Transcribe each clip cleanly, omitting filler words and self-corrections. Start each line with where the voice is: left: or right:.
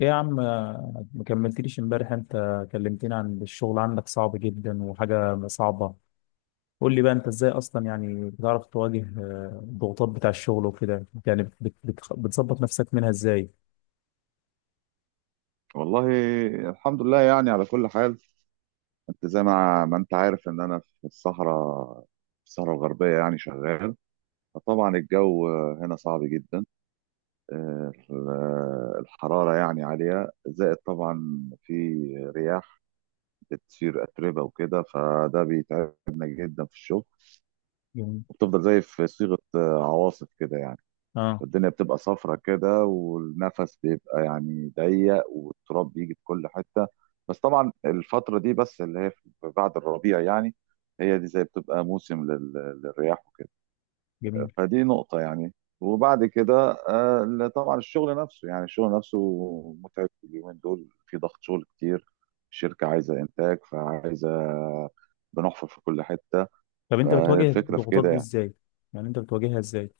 left: ايه يا عم ما كملتليش امبارح. انت كلمتني عن الشغل عندك صعب جدا وحاجة صعبة. قول لي بقى انت ازاي اصلا، يعني بتعرف تواجه الضغوطات بتاع الشغل وكده، يعني بتظبط نفسك منها ازاي؟
right: والله، الحمد لله يعني على كل حال. انت زي ما انت عارف ان انا في الصحراء الغربية يعني شغال. فطبعا الجو هنا صعب جدا، آه، الحرارة يعني عالية، زائد طبعا في رياح بتصير أتربة وكده، فده بيتعبنا جدا في الشغل.
left: جميل.
right: وبتفضل زي في صيغة عواصف كده يعني،
left: اه.
right: الدنيا بتبقى صفرة كده، والنفس بيبقى يعني ضيق، والتراب بيجي في كل حتة. بس طبعا الفترة دي بس اللي هي بعد الربيع يعني، هي دي زي بتبقى موسم للرياح وكده.
left: جميل.
right: فدي نقطة يعني. وبعد كده لا، طبعا الشغل نفسه، يعني الشغل نفسه متعب. اليومين دول في ضغط شغل كتير، الشركة عايزة إنتاج، فعايزة بنحفر في كل حتة.
left: طب انت بتواجه
right: فالفكرة في
left: الضغوطات
right: كده
left: دي
right: يعني
left: ازاي؟ يعني انت بتواجهها ازاي؟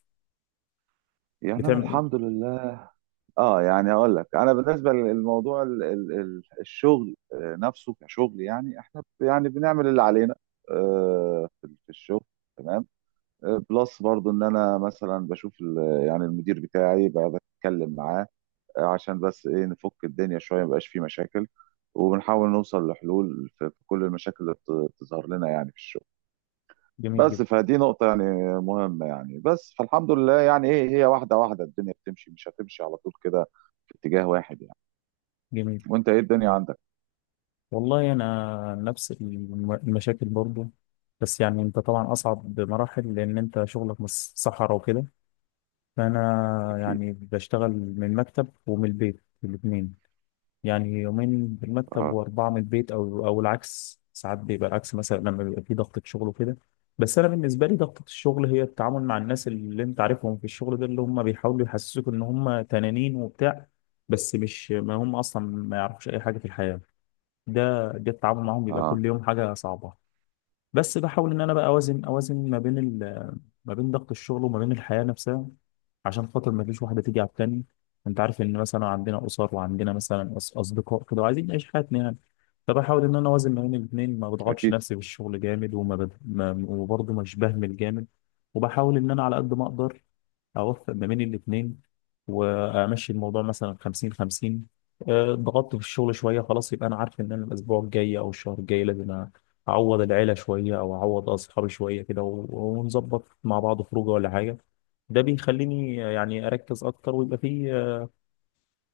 right: يعني أنا
left: بتعمل ايه؟
right: الحمد لله. اه يعني هقول لك انا بالنسبه للموضوع الشغل نفسه كشغل، يعني احنا يعني بنعمل اللي علينا. في الشغل تمام. بلس برضو ان انا مثلا بشوف يعني المدير بتاعي بقى، بتكلم معاه عشان بس ايه نفك الدنيا شويه، مبقاش فيه مشاكل، وبنحاول نوصل لحلول في كل المشاكل اللي بتظهر لنا يعني في الشغل.
left: جميل
right: بس
left: جدا.
right: فدي نقطة يعني مهمة، يعني بس فالحمد لله، يعني ايه، هي واحدة واحدة الدنيا بتمشي، مش هتمشي على طول كده في اتجاه واحد يعني.
left: جميل.
right: وانت ايه الدنيا عندك؟
left: والله انا نفس المشاكل برضو، بس يعني انت طبعا اصعب بمراحل لان انت شغلك مش صحراء وكده. فأنا
right: اكيد.
left: يعني بشتغل من المكتب ومن البيت الاتنين، يعني يومين في المكتب
right: اه،
left: وأربعة من البيت، أو العكس ساعات بيبقى العكس، مثلا لما بيبقى في ضغطة شغل وكده. بس أنا بالنسبة لي ضغطة الشغل هي التعامل مع الناس اللي أنت عارفهم في الشغل ده، اللي هم بيحاولوا يحسسوك إن هم تنانين وبتاع، بس مش ما هم أصلا ما يعرفوش أي حاجة في الحياة. ده التعامل معاهم بيبقى
right: اه،
left: كل يوم حاجة صعبة. بس بحاول ان انا بقى اوازن ما بين ما بين ضغط الشغل وما بين الحياه نفسها، عشان خاطر ما فيش واحده تيجي على التاني. انت عارف ان مثلا عندنا اسر وعندنا مثلا اصدقاء كده وعايزين نعيش حياتنا يعني. فبحاول ان انا اوازن ما بين الاثنين، ما بضغطش
right: اكيد.
left: نفسي بالشغل جامد وما بد... ما... وبرضه مش بهمل جامد. وبحاول ان انا على قد ما اقدر اوفق ما بين الاثنين، وامشي الموضوع مثلا 50 50. ضغطت في الشغل شويه، خلاص يبقى انا عارف ان انا الاسبوع الجاي او الشهر الجاي لازم اعوض العيله شويه او اعوض اصحابي شويه كده ونظبط مع بعض خروجه ولا حاجه. ده بيخليني يعني اركز اكتر، ويبقى في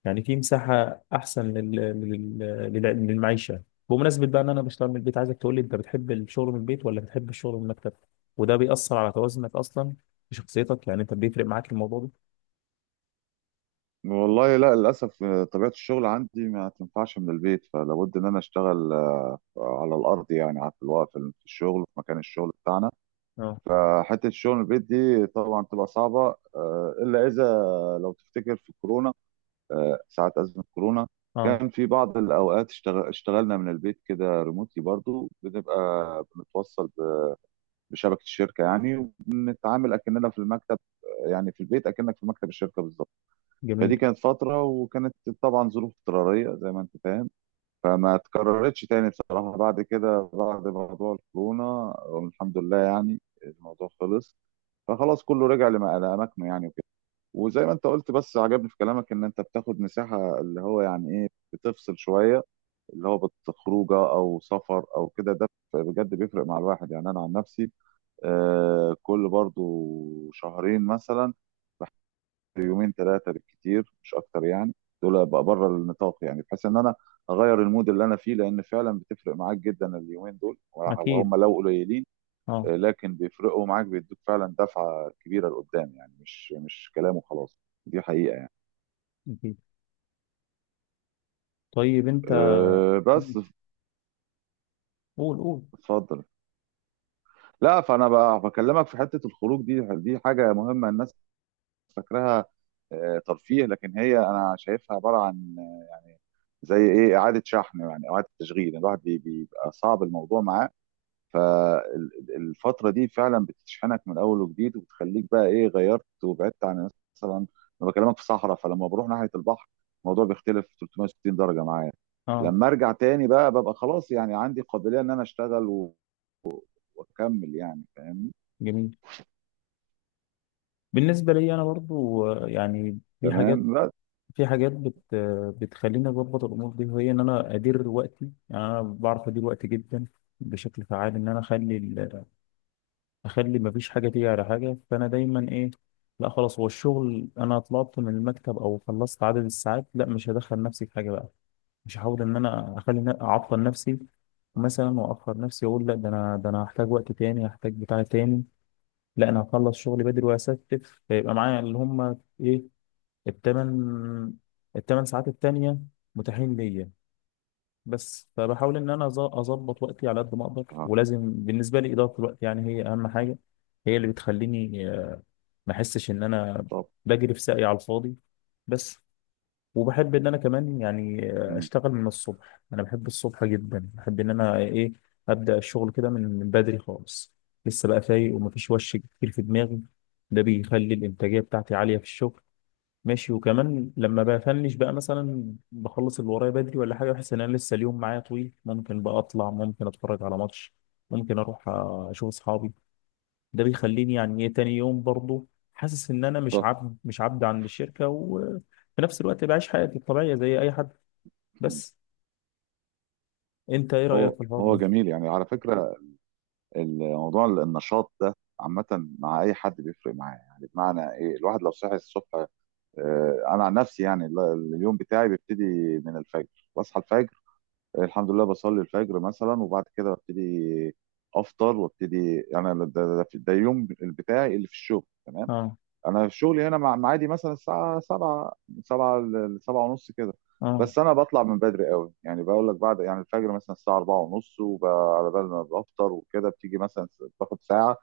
left: يعني في مساحه احسن لل... للمعيشه. بمناسبه بقى ان انا بشتغل من البيت، عايزك تقول لي انت بتحب الشغل من البيت ولا بتحب الشغل من المكتب؟ وده بيأثر على توازنك اصلا في شخصيتك؟ يعني انت بيفرق معاك الموضوع ده؟
right: والله لا، للاسف طبيعه الشغل عندي ما تنفعش من البيت، فلابد ان انا اشتغل على الارض، يعني في الوقت في الشغل في مكان الشغل بتاعنا.
left: اه.
right: فحته الشغل من البيت دي طبعا تبقى صعبه، الا اذا لو تفتكر في كورونا، ساعه ازمه كورونا
left: اه.
right: كان في بعض الاوقات اشتغلنا من البيت كده ريموتلي، برضو بنبقى بنتوصل بشبكه الشركه يعني، وبنتعامل اكننا في المكتب، يعني في البيت اكنك في مكتب الشركه بالظبط.
left: جميل.
right: فدي كانت فتره، وكانت طبعا ظروف اضطراريه زي ما انت فاهم، فما اتكررتش تاني بصراحه بعد كده، بعد موضوع الكورونا الحمد لله يعني الموضوع خلص، فخلاص كله رجع لاماكنه يعني وكده. وزي ما انت قلت، بس عجبني في كلامك ان انت بتاخد مساحه، اللي هو يعني ايه، بتفصل شويه، اللي هو بتخرجه او سفر او كده، ده بجد بيفرق مع الواحد يعني. انا عن نفسي كل برضو شهرين مثلا يومين ثلاثة بالكتير، مش أكتر يعني، دول بقى بره النطاق، يعني بحيث إن أنا أغير المود اللي أنا فيه، لأن فعلا بتفرق معاك جدا اليومين دول
left: اكيد.
right: وهم لو قليلين،
left: اه.
right: لكن بيفرقوا معاك، بيدوك فعلا دفعة كبيرة لقدام، يعني مش كلام وخلاص، دي حقيقة يعني.
left: اكيد. طيب انت.
right: أه بس
left: ماشي. قول قول.
right: اتفضل. لا، فأنا بقى بكلمك في حتة الخروج دي، دي حاجة مهمة. الناس فاكراها ترفيه، لكن هي انا شايفها عباره عن زي ايه، اعاده شحن يعني، اعاده تشغيل، يعني الواحد بيبقى صعب الموضوع معاه. فالفتره دي فعلا بتشحنك من اول وجديد، وبتخليك بقى ايه، غيرت وبعدت عن. مثلا انا بكلمك في صحراء، فلما بروح ناحيه البحر الموضوع بيختلف 360 درجه معايا.
left: اه.
right: لما ارجع تاني بقى ببقى خلاص، يعني عندي قابليه ان انا اشتغل واكمل يعني. فاهمني.
left: جميل. بالنسبه لي انا برضو يعني في
right: تمام.
left: حاجات،
right: بس
left: في حاجات بت آه، بتخليني اظبط الامور دي، وهي ان انا ادير وقتي، يعني انا بعرف ادير وقتي جدا بشكل فعال، ان انا اخلي اخلي ما فيش حاجه تيجي على حاجه. فانا دايما ايه، لا خلاص هو الشغل انا طلعت من المكتب او خلصت عدد الساعات، لا مش هدخل نفسي في حاجه بقى، مش هحاول ان انا اخلي اعطل نفسي مثلا واخر نفسي، اقول لا ده انا ده انا هحتاج وقت تاني هحتاج بتاع تاني، لا انا هخلص شغلي بدري واستف، فيبقى معايا اللي هم ايه، التمن التمن ساعات التانية متاحين ليا. بس فبحاول ان انا اظبط وقتي على قد ما اقدر،
right: آه،
left: ولازم بالنسبه لي اداره الوقت يعني هي اهم حاجه، هي اللي بتخليني ما احسش ان انا
right: طب.
left: بجري في ساقي على الفاضي بس. وبحب ان انا كمان يعني
right: مم.
left: اشتغل من الصبح، انا بحب الصبح جدا، بحب ان انا ايه، ابدا الشغل كده من بدري خالص، لسه بقى فايق ومفيش وش كتير في دماغي. ده بيخلي الانتاجيه بتاعتي عاليه في الشغل. ماشي، وكمان لما بفنش بقى مثلا بخلص اللي ورايا بدري ولا حاجه، بحس ان انا لسه اليوم معايا طويل، ممكن بقى اطلع، ممكن اتفرج على ماتش، ممكن اروح اشوف اصحابي. ده بيخليني يعني ايه تاني يوم برضه حاسس ان انا
right: طب.
left: مش عبد عند الشركه، وفي نفس الوقت بعيش حياتي الطبيعيه زي اي حد
right: مم.
left: بس. انت ايه رايك
right: هو
left: في الحوار
right: هو
left: ده؟
right: جميل يعني على فكره، الموضوع النشاط ده عامة مع أي حد بيفرق معاه، يعني بمعنى إيه، الواحد لو صحي الصبح، أنا عن نفسي يعني، اليوم بتاعي بيبتدي من الفجر، بصحى الفجر الحمد لله، بصلي الفجر مثلا، وبعد كده ببتدي أفطر وابتدي، يعني ده يوم بتاعي اللي في الشغل تمام.
left: اه.
right: انا في شغلي هنا، مع معادي مثلا الساعه 7، 7 ل 7 ونص كده.
left: اه.
right: بس انا بطلع من بدري قوي، يعني بقول لك بعد يعني الفجر مثلا الساعه 4 ونص، وعلى بال ما بفطر وكده، بتيجي مثلا باخد ساعه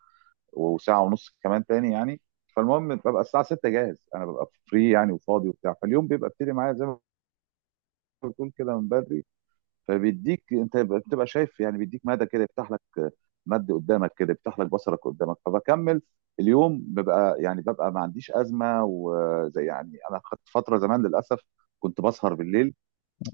right: وساعه ونص كمان تاني يعني. فالمهم ببقى الساعه 6 جاهز، انا ببقى فري يعني وفاضي وبتاع، فاليوم بيبقى ابتدي معايا زي ما بتقول كده من بدري. فبيديك، انت بتبقى شايف يعني، بيديك مدى كده يفتح لك، مد قدامك كده يفتح لك بصرك قدامك، فبكمل اليوم، ببقى يعني ببقى ما عنديش ازمه. وزي يعني انا خدت فتره زمان للاسف كنت بسهر بالليل،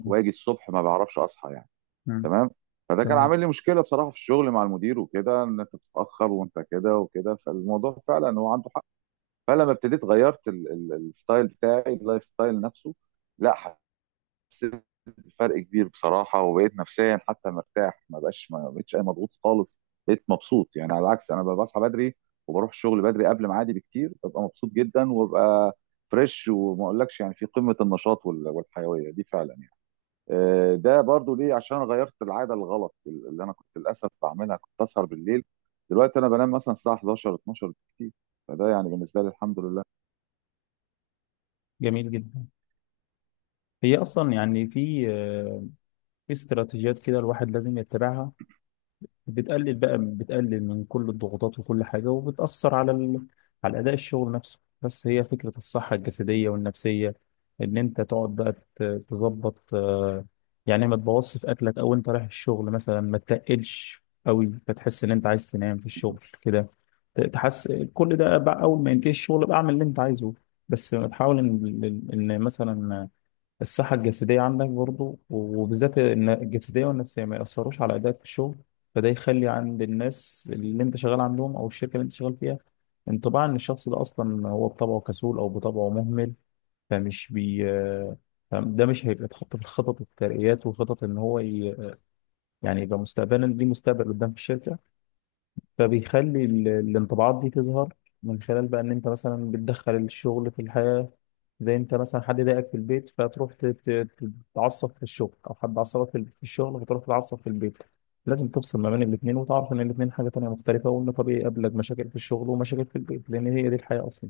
right: واجي الصبح ما بعرفش اصحى يعني.
left: مم.
right: تمام. فده كان
left: تمام.
right: عامل لي مشكله بصراحه في الشغل مع المدير وكده، ان انت بتتاخر وانت كده وكده، فالموضوع فعلا هو عنده حق. فلما ابتديت غيرت الستايل بتاعي، اللايف ستايل نفسه. لا، حسيت بفرق كبير بصراحه، وبقيت نفسيا حتى مرتاح، ما بقتش اي مضغوط خالص. بقيت مبسوط يعني، على العكس انا بصحى بدري، وبروح الشغل بدري قبل ميعادي بكتير، ببقى مبسوط جدا، وببقى فريش، وما اقولكش يعني في قمه النشاط والحيويه دي فعلا يعني. ده برضو ليه عشان أنا غيرت العاده الغلط اللي انا كنت للاسف بعملها، كنت اسهر بالليل، دلوقتي انا بنام مثلا الساعه 11، 12 بالكتير. فده يعني بالنسبه لي الحمد لله.
left: جميل جدا. هي اصلا يعني في في استراتيجيات كده الواحد لازم يتبعها، بتقلل بقى، بتقلل من كل الضغوطات وكل حاجة، وبتأثر على على أداء الشغل نفسه. بس هي فكرة الصحة الجسدية والنفسية، إن أنت تقعد بقى تظبط يعني ما تبوظش في أكلك، أو أنت رايح الشغل مثلا ما تتقلش قوي فتحس إن أنت عايز تنام في الشغل كده. تحس كل ده بقى أول ما ينتهي الشغل بقى أعمل اللي أنت عايزه، بس تحاول إن مثلا الصحة الجسدية عندك برضو، وبالذات إن الجسدية والنفسية ما يأثروش على أدائك في الشغل. فده يخلي عند الناس اللي أنت شغال عندهم أو الشركة اللي أنت شغال فيها انطباع إن الشخص ده أصلا هو بطبعه كسول أو بطبعه مهمل. فمش بي، ده مش هيبقى اتحط في الخطط والترقيات، وخطط إن هو يعني يبقى مستقبلا ليه مستقبل قدام في الشركة. فبيخلي الانطباعات دي تظهر من خلال بقى ان انت مثلا بتدخل الشغل في الحياة، زي انت مثلا حد ضايقك في البيت فتروح تتعصب في الشغل، او حد عصبك في الشغل فتروح تتعصب في البيت. لازم تفصل ما بين الاثنين، وتعرف ان الاثنين حاجة تانية مختلفة، وان طبيعي يقابلك مشاكل في الشغل ومشاكل في البيت، لان هي دي الحياة اصلا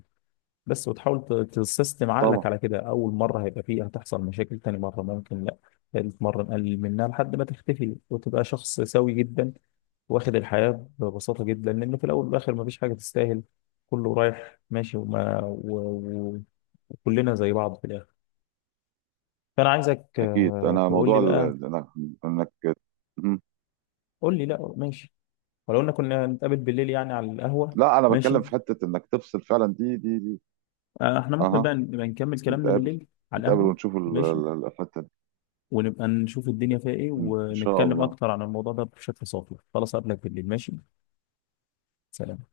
left: بس. وتحاول تسيستم عقلك
right: طبعا.
left: على كده، اول مره هيبقى فيه هتحصل مشاكل، تاني مره ممكن لا، ثالث مره نقلل منها لحد ما تختفي، وتبقى شخص سوي جدا، واخد الحياه ببساطه جدا، لان في الاول والاخر مفيش حاجه تستاهل، كله رايح ماشي وكلنا زي بعض في الاخر. فانا عايزك
right: اكيد. انا
left: تقول
right: موضوع
left: لي بقى.
right: انك. إمم.
left: قول لي. لا ماشي، ولو ان كنا نتقابل بالليل يعني على القهوه.
right: لا، انا بتكلم
left: ماشي.
right: في حته انك تفصل فعلا، دي.
left: احنا ممكن
right: اها،
left: بقى نبقى نكمل كلامنا
right: نتقابل
left: بالليل على
right: نتقابل
left: القهوه.
right: ونشوف
left: ماشي،
right: الحته دي.
left: ونبقى نشوف الدنيا فيها ايه،
right: ان شاء
left: ونتكلم
right: الله.
left: اكتر عن الموضوع ده بشكل صافي خلاص. قبلك بالليل. ماشي. سلام.